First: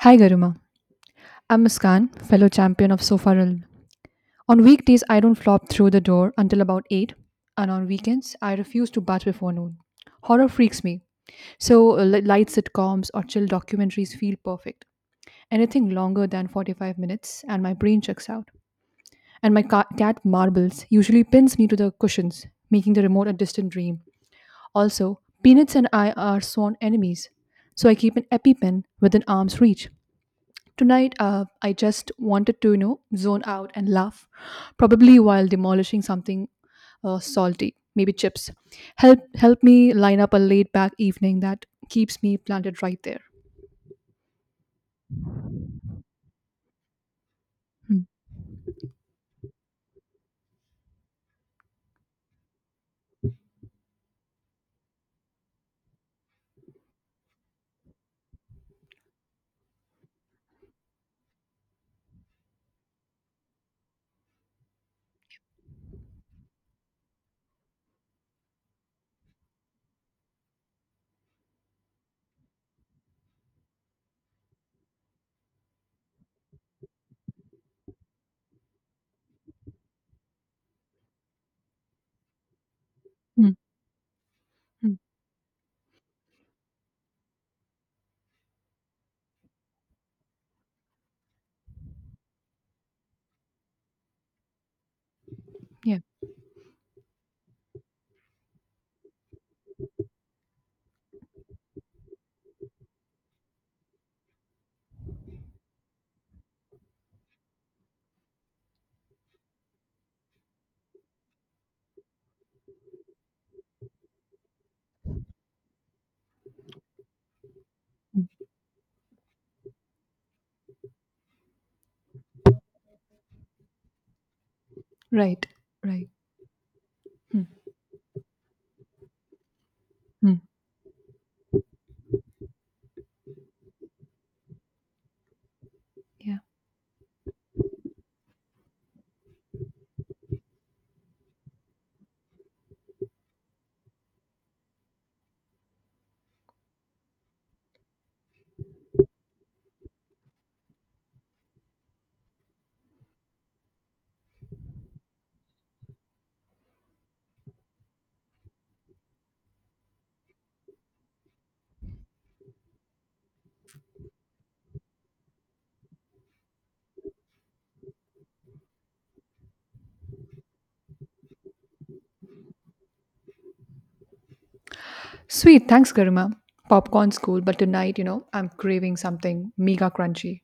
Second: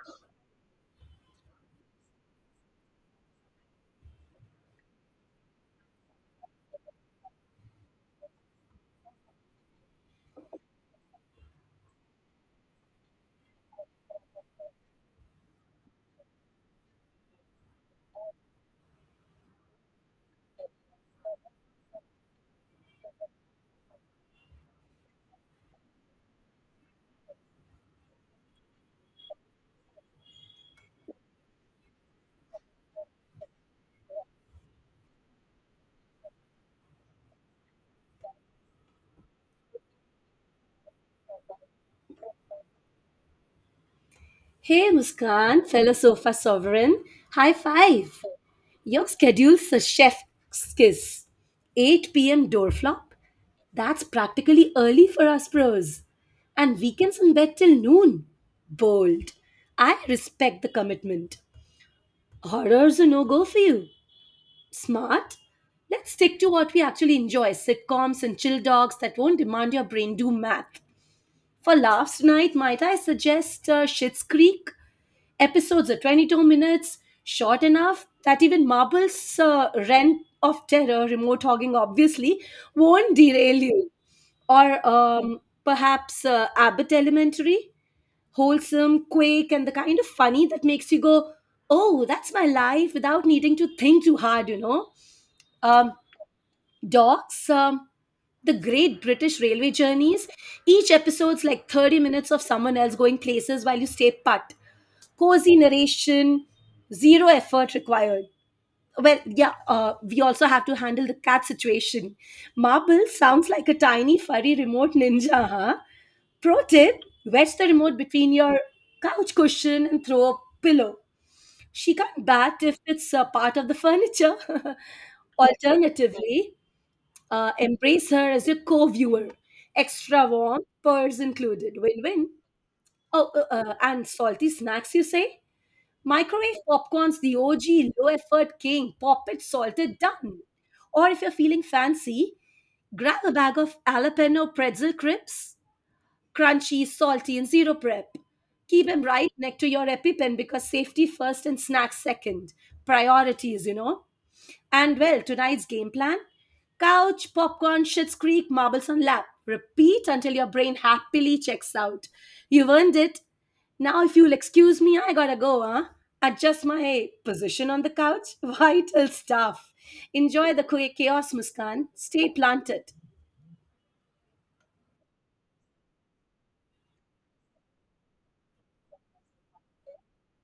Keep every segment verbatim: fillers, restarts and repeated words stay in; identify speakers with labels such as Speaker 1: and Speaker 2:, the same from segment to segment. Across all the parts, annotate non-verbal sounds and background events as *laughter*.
Speaker 1: Hi Garima, I'm Muskan, fellow champion of Sofa Realm. On weekdays, I don't flop through the door until about eight, and on weekends, I refuse to bat before noon. Horror freaks me, so uh, li- light sitcoms or chill documentaries feel perfect. Anything longer than forty-five minutes, and my brain checks out. And my ca- cat marbles usually pins me to the cushions, making the remote a distant dream. Also, Peanuts and I are sworn enemies, so I keep an EpiPen within arm's reach. Tonight, uh, I just wanted to, you know, zone out and laugh, probably while demolishing something uh, salty, maybe chips. Help help me line up a laid back evening that keeps me planted right there.
Speaker 2: Hey Muskan, fellow sofa sovereign, high
Speaker 1: Mm,
Speaker 2: five. Your schedule's a chef's kiss. eight p m door flop? That's practically early for us pros. And weekends in bed till noon? Bold. I respect the commitment. Horror's a no go for you. Smart? Let's stick to what we actually enjoy sitcoms and chill dogs that won't demand your brain do math. For laughs tonight, might I suggest uh, Schitt's Creek? Episodes are twenty-two minutes, short enough that even Marble's uh, rent of terror, remote hogging obviously, won't
Speaker 1: mm,
Speaker 2: derail you. Or
Speaker 1: mm,
Speaker 2: um, perhaps uh, Abbott Elementary, wholesome, quick, and the kind of funny that makes you go, oh, that's my life without needing to think too hard, you know. Um,
Speaker 1: yeah.
Speaker 2: Docs, um, the great British railway journeys. Each episode's like thirty minutes of someone else going places while you stay put, cozy narration, zero effort required. Well, yeah, uh, we also have to handle the cat situation. Marble sounds like a tiny furry remote ninja, huh? Pro tip, wedge the remote
Speaker 1: Mm.
Speaker 2: between your couch cushion and throw a pillow. She can't bat if it's a part of the furniture. *laughs*
Speaker 1: Right. Right.
Speaker 2: Alternatively,
Speaker 1: Mm,
Speaker 2: uh, embrace her as your co viewer. Extra
Speaker 1: mm.
Speaker 2: warm, purrs included. Win win. Oh, uh, uh, and salty snacks, you say?
Speaker 1: Yeah.
Speaker 2: Microwave popcorn's the O G low effort king, pop it, salt it, done. Or if you're feeling fancy, grab a bag of jalapeno pretzel crisps, crunchy, salty, and zero prep. Keep them right next to your EpiPen because safety first and snacks second. Priorities, you know. And well, tonight's game plan, couch, popcorn, shits creek, marbles on lap. Repeat until your brain happily checks out. You've earned it. Now, if you'll excuse me, I gotta go, huh? Adjust my position on the couch. *laughs* Vital stuff. Enjoy the quick chaos, Muskan. Stay planted.
Speaker 1: Sweet, thanks, Garima. Popcorn's cool, but tonight, you know, I'm craving something mega crunchy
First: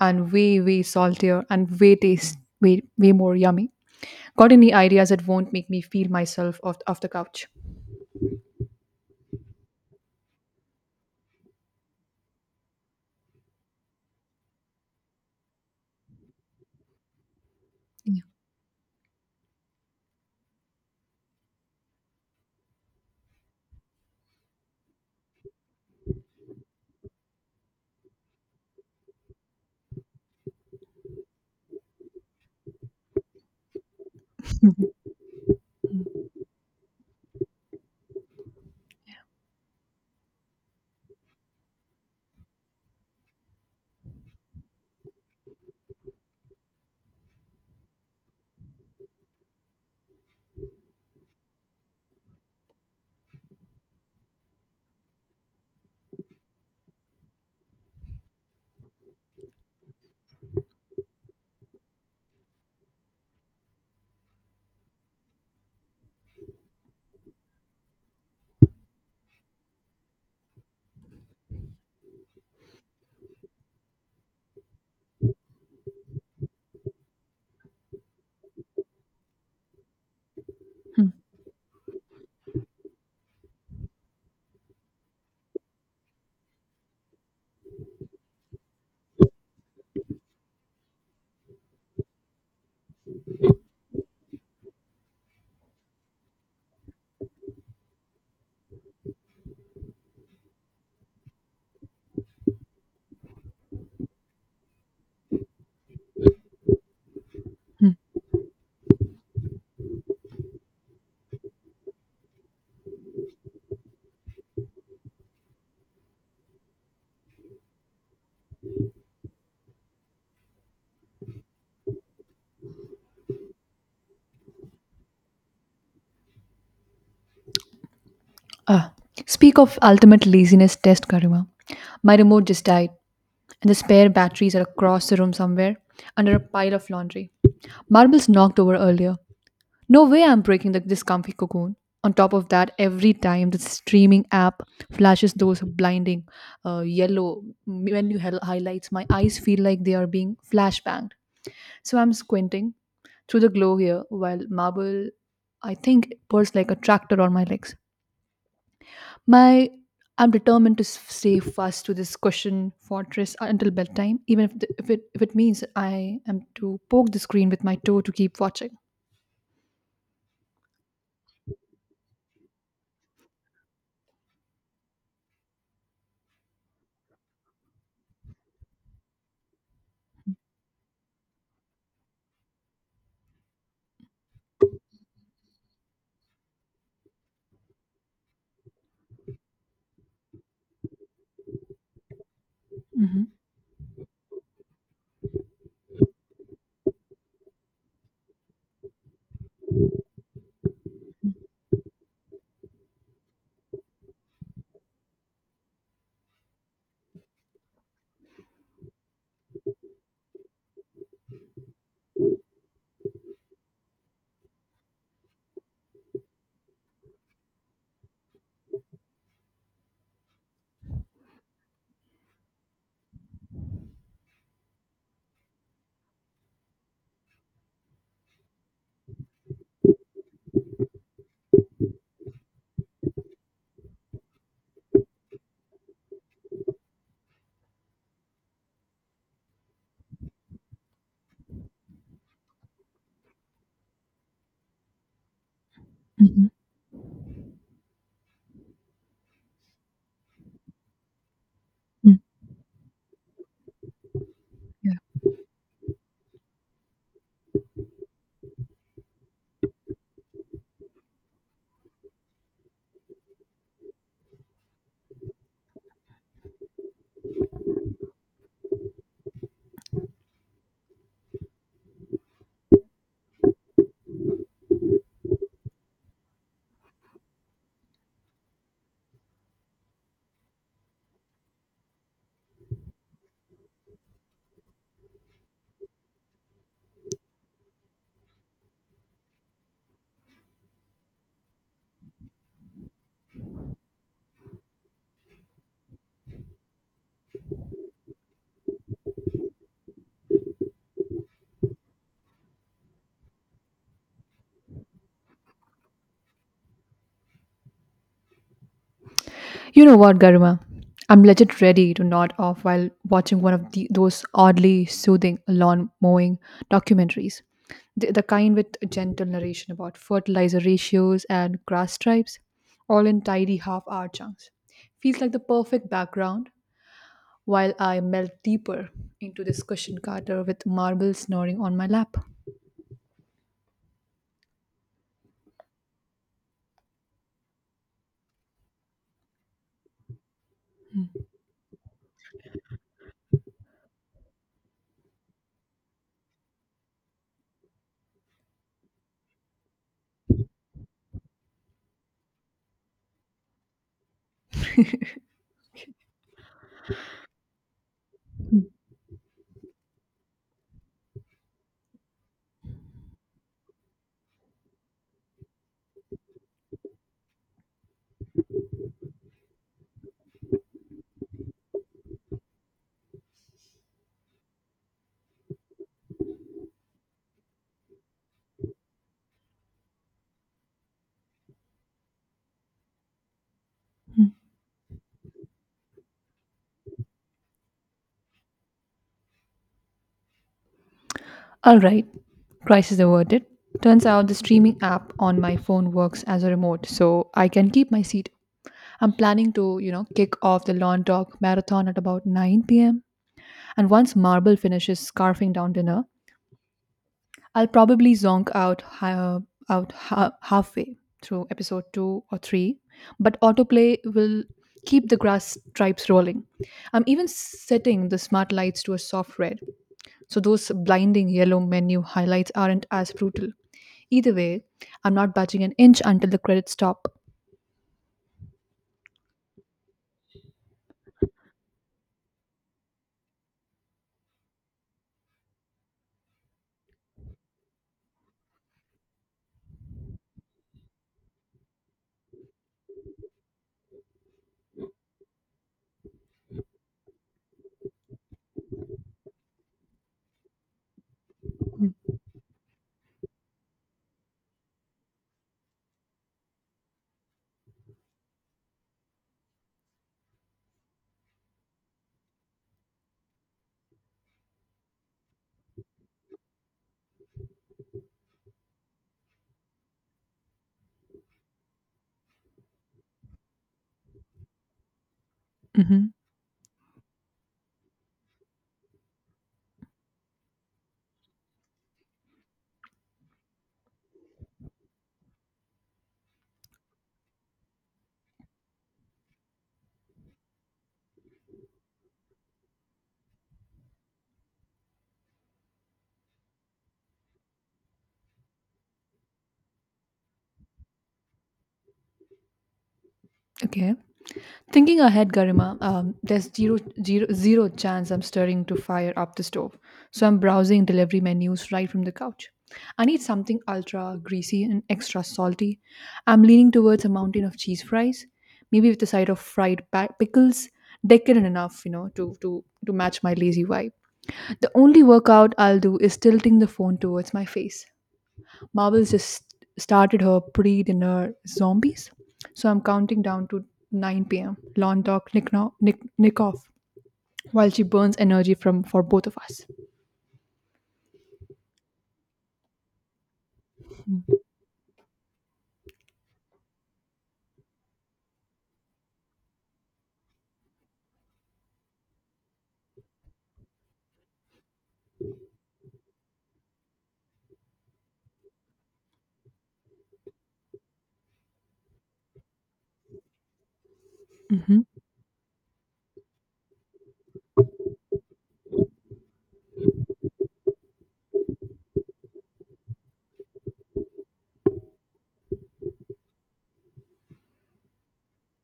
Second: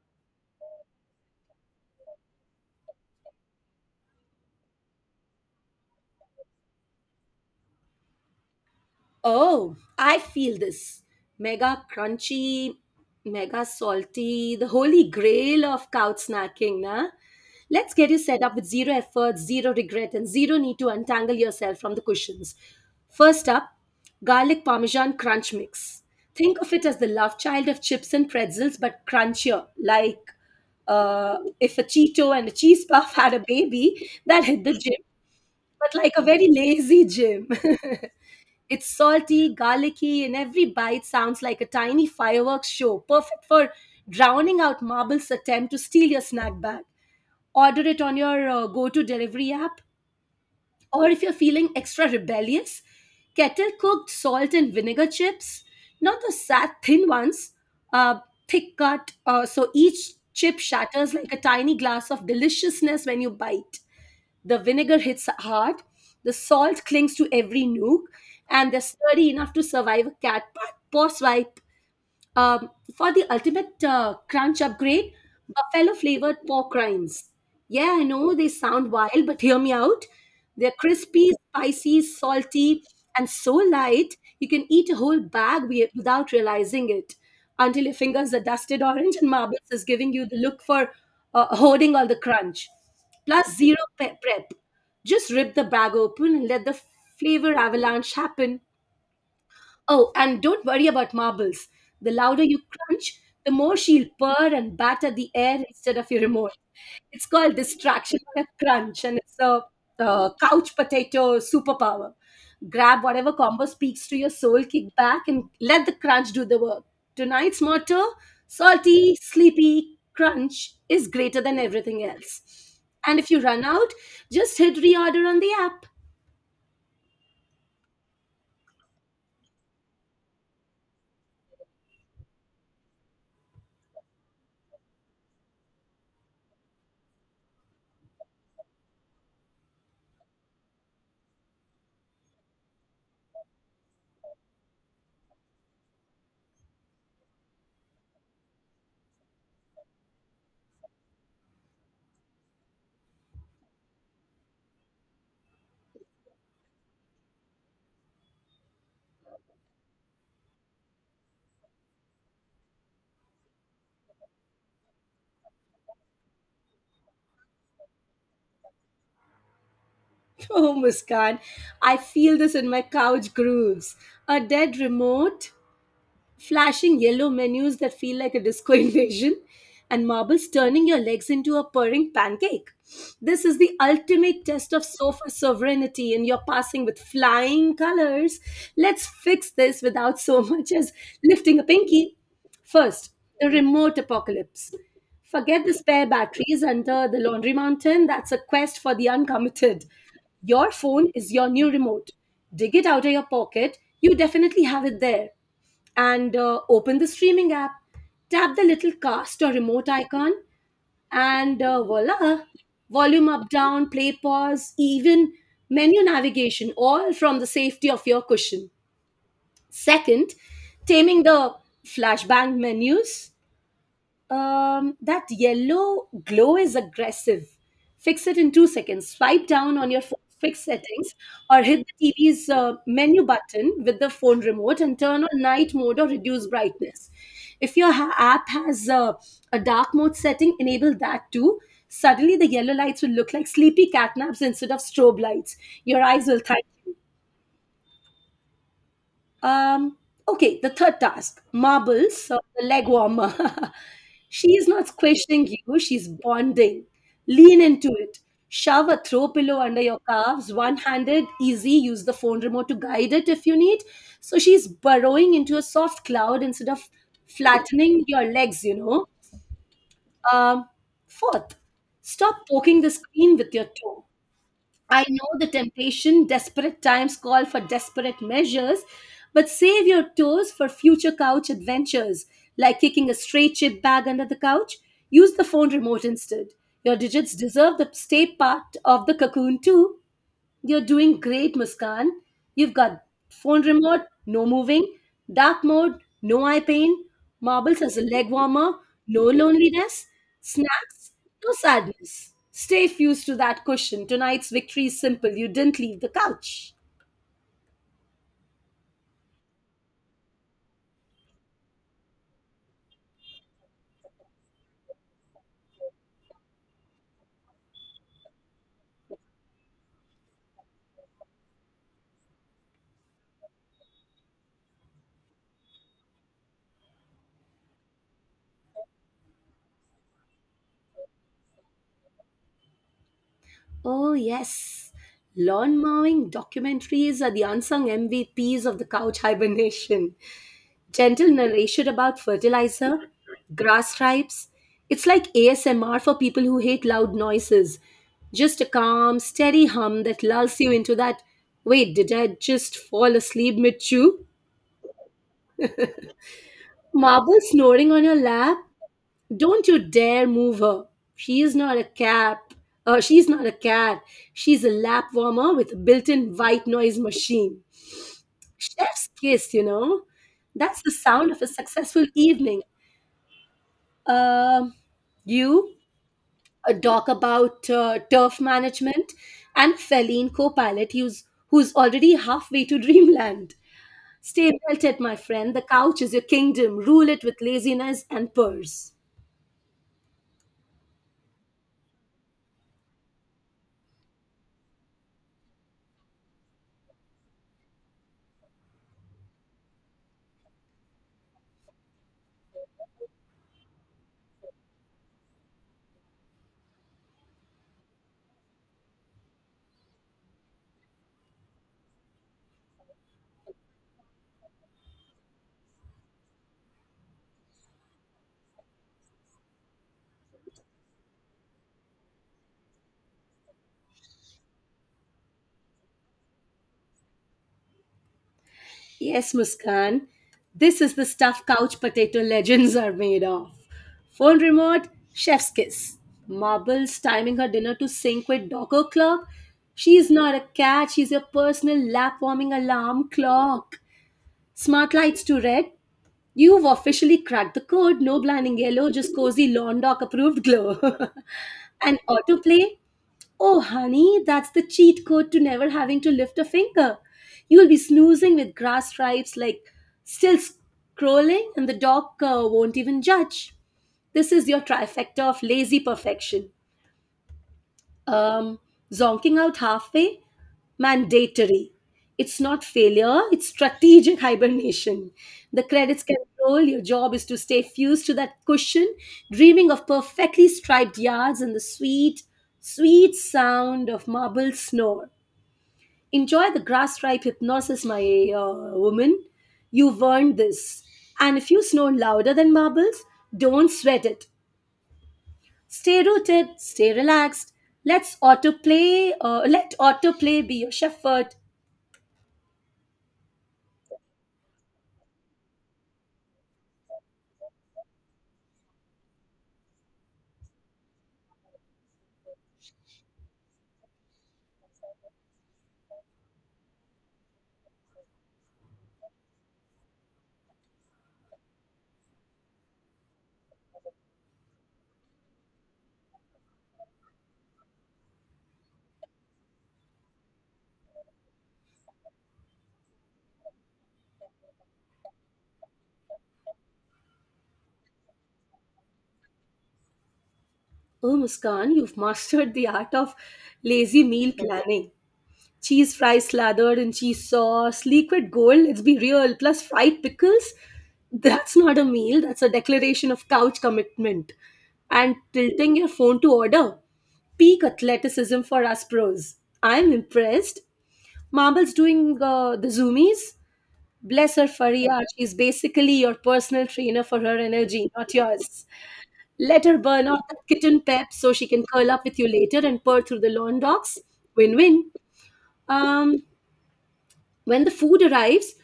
Speaker 1: and way, way saltier and way taste, way, way more yummy. Got any ideas that won't make me feel myself off, off the couch? *laughs*
Speaker 2: Oh, I feel this. Mega crunchy, mega salty, the holy grail of couch snacking, nah? Let's get you
Speaker 1: Yeah.
Speaker 2: set up with zero effort, zero regret, and zero need to untangle yourself from the cushions. First up, garlic parmesan crunch mix. Think of it as the love child of chips and pretzels, but crunchier, like, uh, if a Cheeto and a cheese puff *laughs* had a baby, that hit the
Speaker 1: Mhm,
Speaker 2: gym, but like a very lazy gym. *laughs* It's salty, garlicky, and every bite sounds like a tiny fireworks show, perfect for drowning out Marble's attempt to steal your snack bag. Order it on your uh, go to delivery app, or if you're feeling extra rebellious, kettle cooked salt and vinegar chips, not the sad thin ones, uh, thick cut, uh, so each chip shatters like a tiny glass of deliciousness when you bite. The vinegar hits hard, the salt clings to every nook, and they're sturdy enough to survive a cat paw paw swipe. Um, for the ultimate uh, crunch upgrade, buffalo flavored pork rinds. Yeah, I know they sound wild, but hear me out. They're
Speaker 1: mhm.
Speaker 2: crispy, spicy, salty, and so light you can eat a whole bag wi- without realizing it until your fingers are dusted orange and marbles is giving you the look for uh, holding all the crunch. Plus zero pe- prep. Just rip the bag open and let the flavor avalanche happen. Oh, and don't worry about marbles. The louder you crunch, the more she'll purr and batter the air instead of your remote. It's called
Speaker 1: Mhm.
Speaker 2: distraction on a crunch, and it's a, uh, couch potato superpower. Grab whatever combo speaks to your soul, kick back, and let the crunch do the work. Tonight's motto, salty, sleepy, crunch is greater than everything else. And if you run out, just hit reorder on the app.
Speaker 1: Ah, speak of ultimate laziness test, Karima. My remote just died, and the spare batteries are across the room somewhere under a pile of laundry. Marbles knocked over earlier. No way I'm breaking the, this comfy cocoon. On top of that, every time the streaming app flashes those blinding uh, yellow menu hel- highlights, my eyes feel like they are being flashbanged. So I'm squinting through the glow here while marble, I think, pulls like a tractor on my legs. My I'm determined to s- stay fast to this cushion fortress until bedtime, even if, the, if it if it means I am to poke the screen with my toe to keep watching.
Speaker 2: *laughs* Oh, Muskan, I feel this in my couch grooves. A dead remote, flashing yellow menus that feel like a disco *laughs* invasion, and marbles turning your legs into a purring pancake. This is the ultimate test of sofa sovereignty, and you're passing with flying colors. Let's fix this without so *laughs* much as lifting a pinky. First,
Speaker 1: Hmm
Speaker 2: the remote apocalypse. Forget the spare batteries under the laundry mountain. That's a quest for the uncommitted. Your phone is your new remote. Dig it out of your pocket. You definitely have it there and uh, open the streaming app. Tap the little cast or remote icon, and uh, voila! Volume up, down, play, pause, even menu navigation, all from the safety of your cushion. Second, taming the flashbang menus. Um, that yellow glow is aggressive. Fix it in two seconds. Swipe down on your phone's fixed settings or hit the T V's uh, menu button with the phone remote and turn on night mode or reduce brightness. If your ha- app has uh, a dark mode setting, enable that too. Suddenly, the yellow lights will look like sleepy cat naps instead of strobe lights. Your eyes will thank you. Um, okay, the third task
Speaker 1: Mm-hmm.
Speaker 2: marbles, so the leg warmer. *laughs* She is not squishing you, she's bonding. Lean into it. Shove a throw pillow under your calves, one handed, easy. Use the phone remote to guide it if you need. So she's burrowing into a soft cloud instead of flattening your legs, you know. Um, fourth, stop poking the screen with your toe. I know the temptation, desperate times call for desperate measures, but save your toes for future couch adventures, like kicking a stray chip bag under the couch. Use the phone remote instead. Your digits deserve the stay part of the cocoon too. You're doing great, Muskan. You've got phone remote, no moving, dark mode, no eye pain, marbles as a leg warmer, no loneliness, snacks, no sadness. Stay fused to that cushion. Tonight's victory is simple. You didn't leave the couch.
Speaker 1: You know what, Garima? I'm legit ready to nod off while watching one of the, those oddly soothing lawn mowing documentaries. The, the kind with gentle narration about fertilizer ratios and grass stripes, all in tidy half hour chunks. Feels like the perfect background while I melt deeper into this cushioned carter with marble snoring on my lap.
Speaker 2: Oh, yes. Lawn mowing documentaries are the unsung M V Ps of the couch hibernation. Gentle narration about fertilizer, grass stripes. It's like A S M R for people who hate loud noises. Just a calm, steady hum that lulls you into that wait, did I just fall asleep mid chew? Marble snoring on your lap? Don't you dare move her. She is not a cat. Uh, she's not a cat. She's a lap warmer with a built in white noise machine. Chef's kiss, you know? That's the sound of a successful evening. Um, you uh, talk about uh, turf management and Feline co-pilot who's, who's already halfway to *laughs* dreamland.
Speaker 1: Hmm.
Speaker 2: Stay belted, my friend. The couch is your kingdom. Rule it with laziness and purse.
Speaker 1: All right, crisis averted. Turns out the streaming app on my phone works as a remote, so I can keep my seat. I'm planning to, you know, kick off the lawn dog marathon at about nine p m. And once Marble finishes scarfing down dinner, I'll probably zonk out ha- out ha- halfway through episode two or three, but autoplay will keep the grass stripes rolling. I'm even setting the smart lights to a soft red, so those blinding yellow menu highlights aren't as brutal. Either way, I'm not budging an inch until the credits stop.
Speaker 2: Yes, Muskan. This is the stuff couch potato legends are made of. Phone remote, chef's kiss. Marbles timing her dinner to sync with Docker clock. She's not a cat, she's your personal lap warming alarm clock. Smart lights to red. You've officially cracked the code. No blinding yellow, just cozy lawn doc approved glow. *laughs* And autoplay. Oh, honey, that's the cheat code to never having to lift a finger. You'll be snoozing with grass stripes, like still scrolling, and the dog uh, won't even judge. This is your trifecta of lazy perfection. Um, zonking out halfway mandatory. It's not failure, it's strategic *laughs* hibernation. The credits
Speaker 1: Mhm.
Speaker 2: can roll, your job is to stay fused to that cushion, dreaming of perfectly striped yards and the sweet, sweet sound of marble snore. Enjoy the grass stripe hypnosis, my uh, woman. You've earned this. And if you snore louder than marbles, don't sweat it. Stay rooted, stay relaxed. Let's autoplay, uh, let autoplay be your shepherd.
Speaker 1: Okay. Thinking ahead, Garima, um, there's zero, zero, zero chance I'm stirring to fire up the stove. So I'm browsing delivery menus right from the couch. I need something ultra greasy and extra salty. I'm leaning towards a mountain of cheese fries, maybe with a side of fried pa- pickles, decadent enough, you know, to, to, to match my lazy vibe. The only workout I'll do is tilting the phone towards my face. Marvel just started her pre dinner zombies. So I'm counting down to nine p m. Lawn talk, nick, no, nick, nick off while she burns energy from for both of us.
Speaker 2: Oh, Muskan, you've mastered the art of lazy meal planning. Cheese fries slathered in cheese sauce, liquid gold, let's be real, plus fried pickles. That's not a meal, that's a declaration of couch commitment. And tilting your phone to order, peak athleticism for us pros. I'm impressed. Marble's doing uh, the zoomies. Bless her,
Speaker 1: Hmm
Speaker 2: Faria. She's basically your personal trainer for her energy, not yours. Let her burn out that kitten pep so she can curl up with you later and purr through the lawn dogs. Win win. Um, when the food arrives,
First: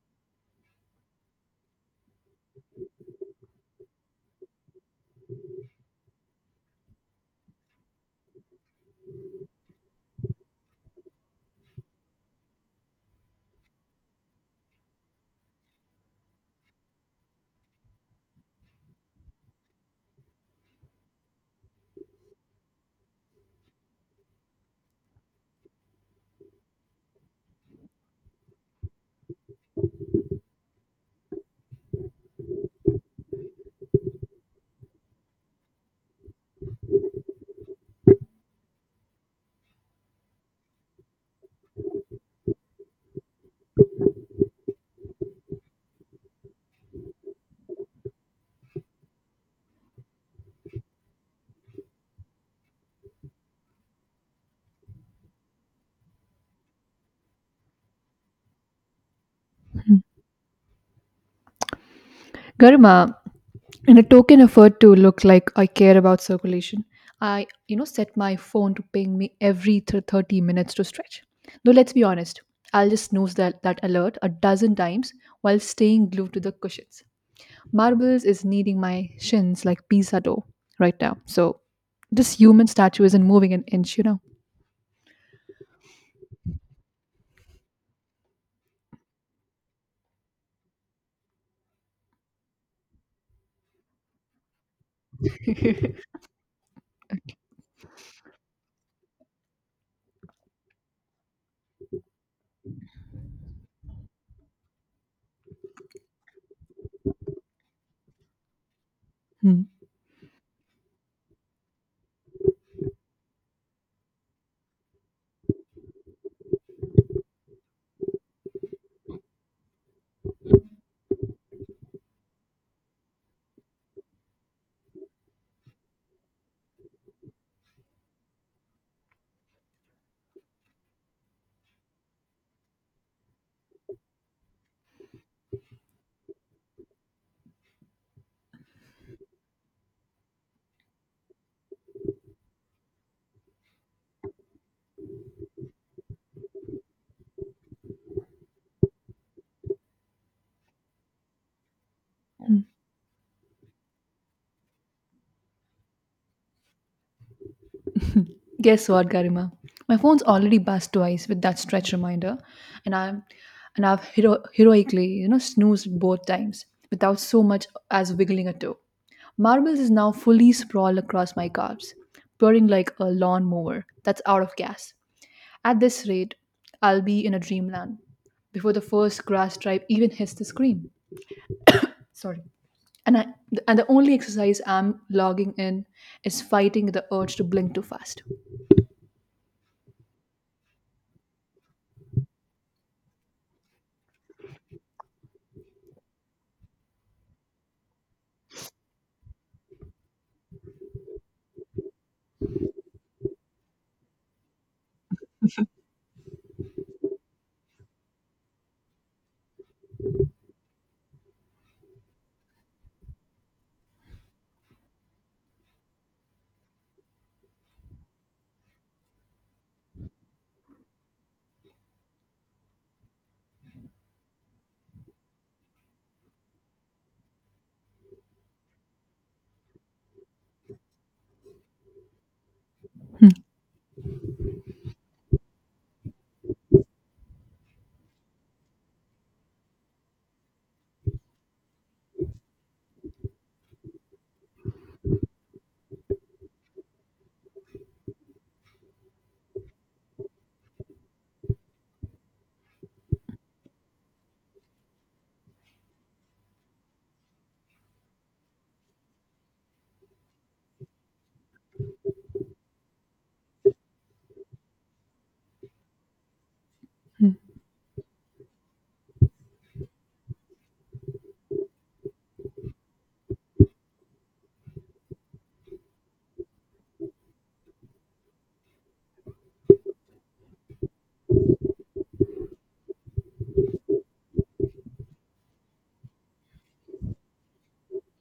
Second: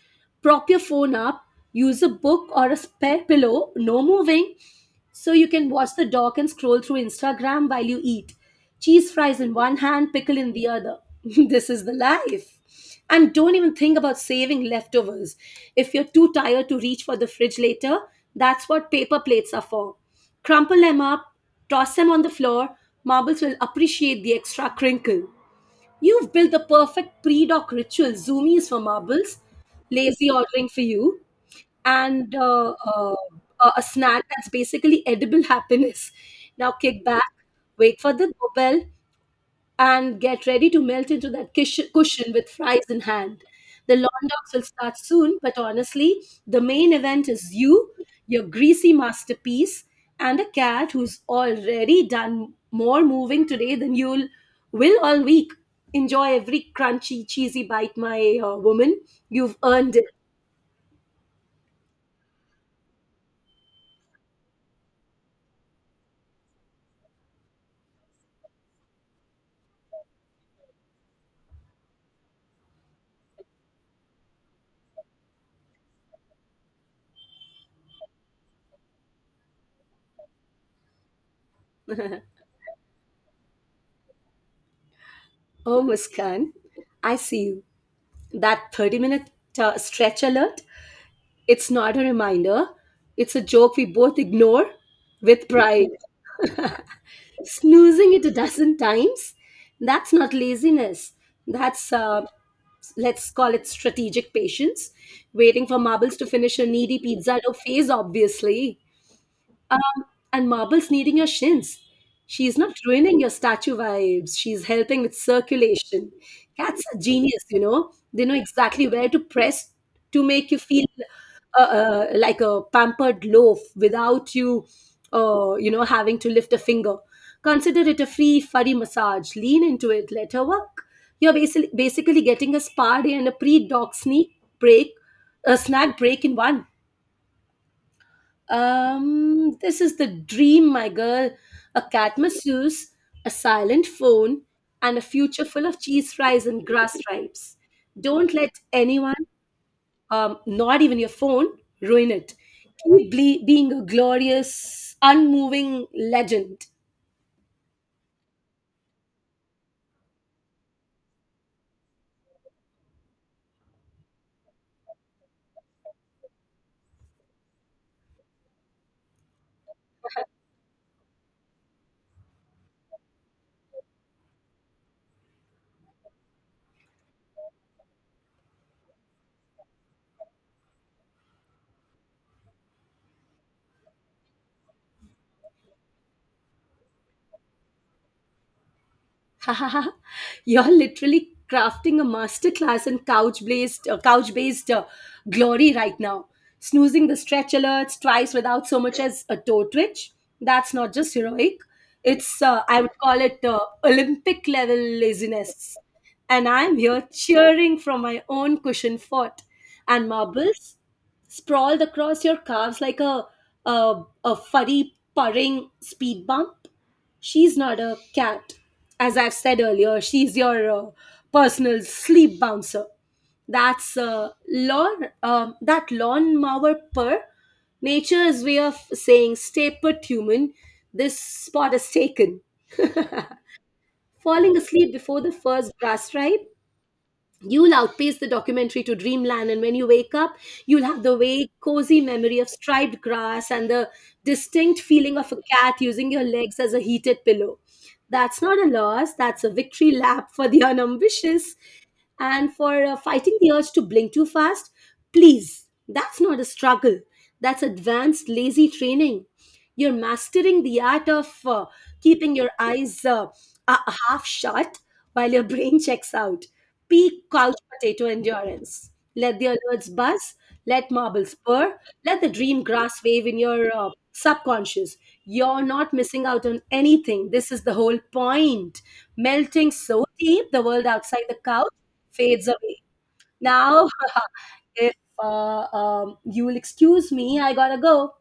Speaker 2: prop your phone up, use a book or a spare pillow, no moving, so you can watch the dock and scroll through Instagram while you eat. Cheese fries in one hand, pickle in the other. *laughs* This is the life. And don't even think about saving leftovers. If you're too tired to reach for the fridge later, that's what paper plates are for. Crumple them up, toss them on the floor. Marbles will appreciate the extra crinkle. You've built the perfect pre doc ritual zoomies for marbles, lazy ordering for you, and uh, uh, a a snack that's basically edible happiness. Now kick back, wait for the doorbell, and get ready to melt into that kish- cushion with fries in hand. The lawn dogs will start soon, but honestly, the main event is you, your greasy masterpiece, and a cat who's already done more moving today than you'll will all week. Enjoy every crunchy, cheesy bite, my uh, woman. You've earned it.
Speaker 1: Garima, in a token effort to look like I care about circulation, I, you know, set my phone to ping me every th- thirty minutes to stretch. Though let's be honest, I'll just snooze that, that alert a dozen times while staying glued to the cushions. Marbles is kneading my shins like pizza dough right now. So this
Speaker 2: *laughs*
Speaker 1: human statue isn't moving an inch, you know.
Speaker 2: Oh, Muskan, I see you. That thirty minute uh, stretch alert, it's not a reminder, it's a joke we both ignore with pride.
Speaker 1: *laughs*
Speaker 2: Snoozing it a dozen times, that's not laziness. That's, uh, let's call it strategic patience. Waiting for marbles to finish a needy pizza dough phase, obviously.
Speaker 1: Hmm.
Speaker 2: Um, and marbles kneading your shins. She's not ruining your statue vibes. She's helping with circulation. Cats are genius, you know. They know exactly where to press to make you feel uh, uh, like a pampered loaf without you, uh, you know, having to lift a finger. Consider it a free furry massage. Lean into it. Let her work. You're basically basically getting a spa day and a pre-dog sneak break, a snack break in one. Um, this is the dream, my girl. A cat masseuse, a silent phone, and a future full of cheese fries and grass stripes. Don't let anyone, um, not even your phone, ruin it. Keep ble- being a glorious, unmoving legend.
Speaker 1: Guess what, Garima? My phone's already buzzed twice with that stretch reminder, and I'm and I've hero- heroically, you know, snoozed both times without so much as wiggling a toe. Marbles is now fully sprawled across my calves, purring like a lawnmower that's out of gas. At this rate, I'll be in a dreamland before the first grass stripe even hits the screen. Sorry. And I and the only exercise I'm logging in is fighting the urge to blink too fast.
Speaker 2: *laughs* You're literally crafting a masterclass in couch-based, uh, couch-based uh, glory right now. Snoozing the stretch alerts twice without so much as a toe twitch. That's not just heroic. It's uh, I would call it uh, Olympic level laziness. And I'm here cheering from my own cushion fort. And marbles sprawled across your calves like a a, a furry purring speed bump. She's not a cat. As I've said earlier, she's your uh, personal sleep bouncer. That's uh, lawn, um that lawnmower purr. Nature's way of saying, stay put, human. This spot is taken. Falling asleep before the first grass stripe, you'll outpace the documentary to dreamland, and when you wake up, you'll have the vague, cozy memory of striped grass and the distinct feeling of a cat using your legs as a heated pillow. That's not a loss, that's a victory lap for the unambitious and for uh, fighting the urge to blink too fast, please, that's not a struggle. That's advanced lazy training. You're mastering the art of uh, keeping your eyes uh, uh, half shut while your *laughs* brain checks out. Peak couch potato endurance. Let the alerts buzz, let marbles purr, let the dream grass wave in your uh, subconscious. You're not missing out on anything. This is the whole point, melting so deep the world outside the couch fades away. Now, *laughs* if uh, um, you will excuse me, I gotta go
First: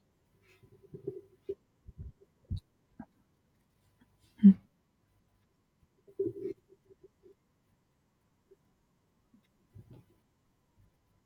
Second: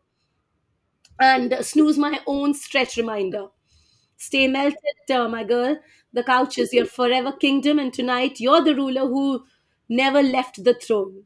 Speaker 2: and snooze my own stretch reminder. Stay melted, uh, my girl. The couch is your forever kingdom, and tonight you're the ruler who never left the throne.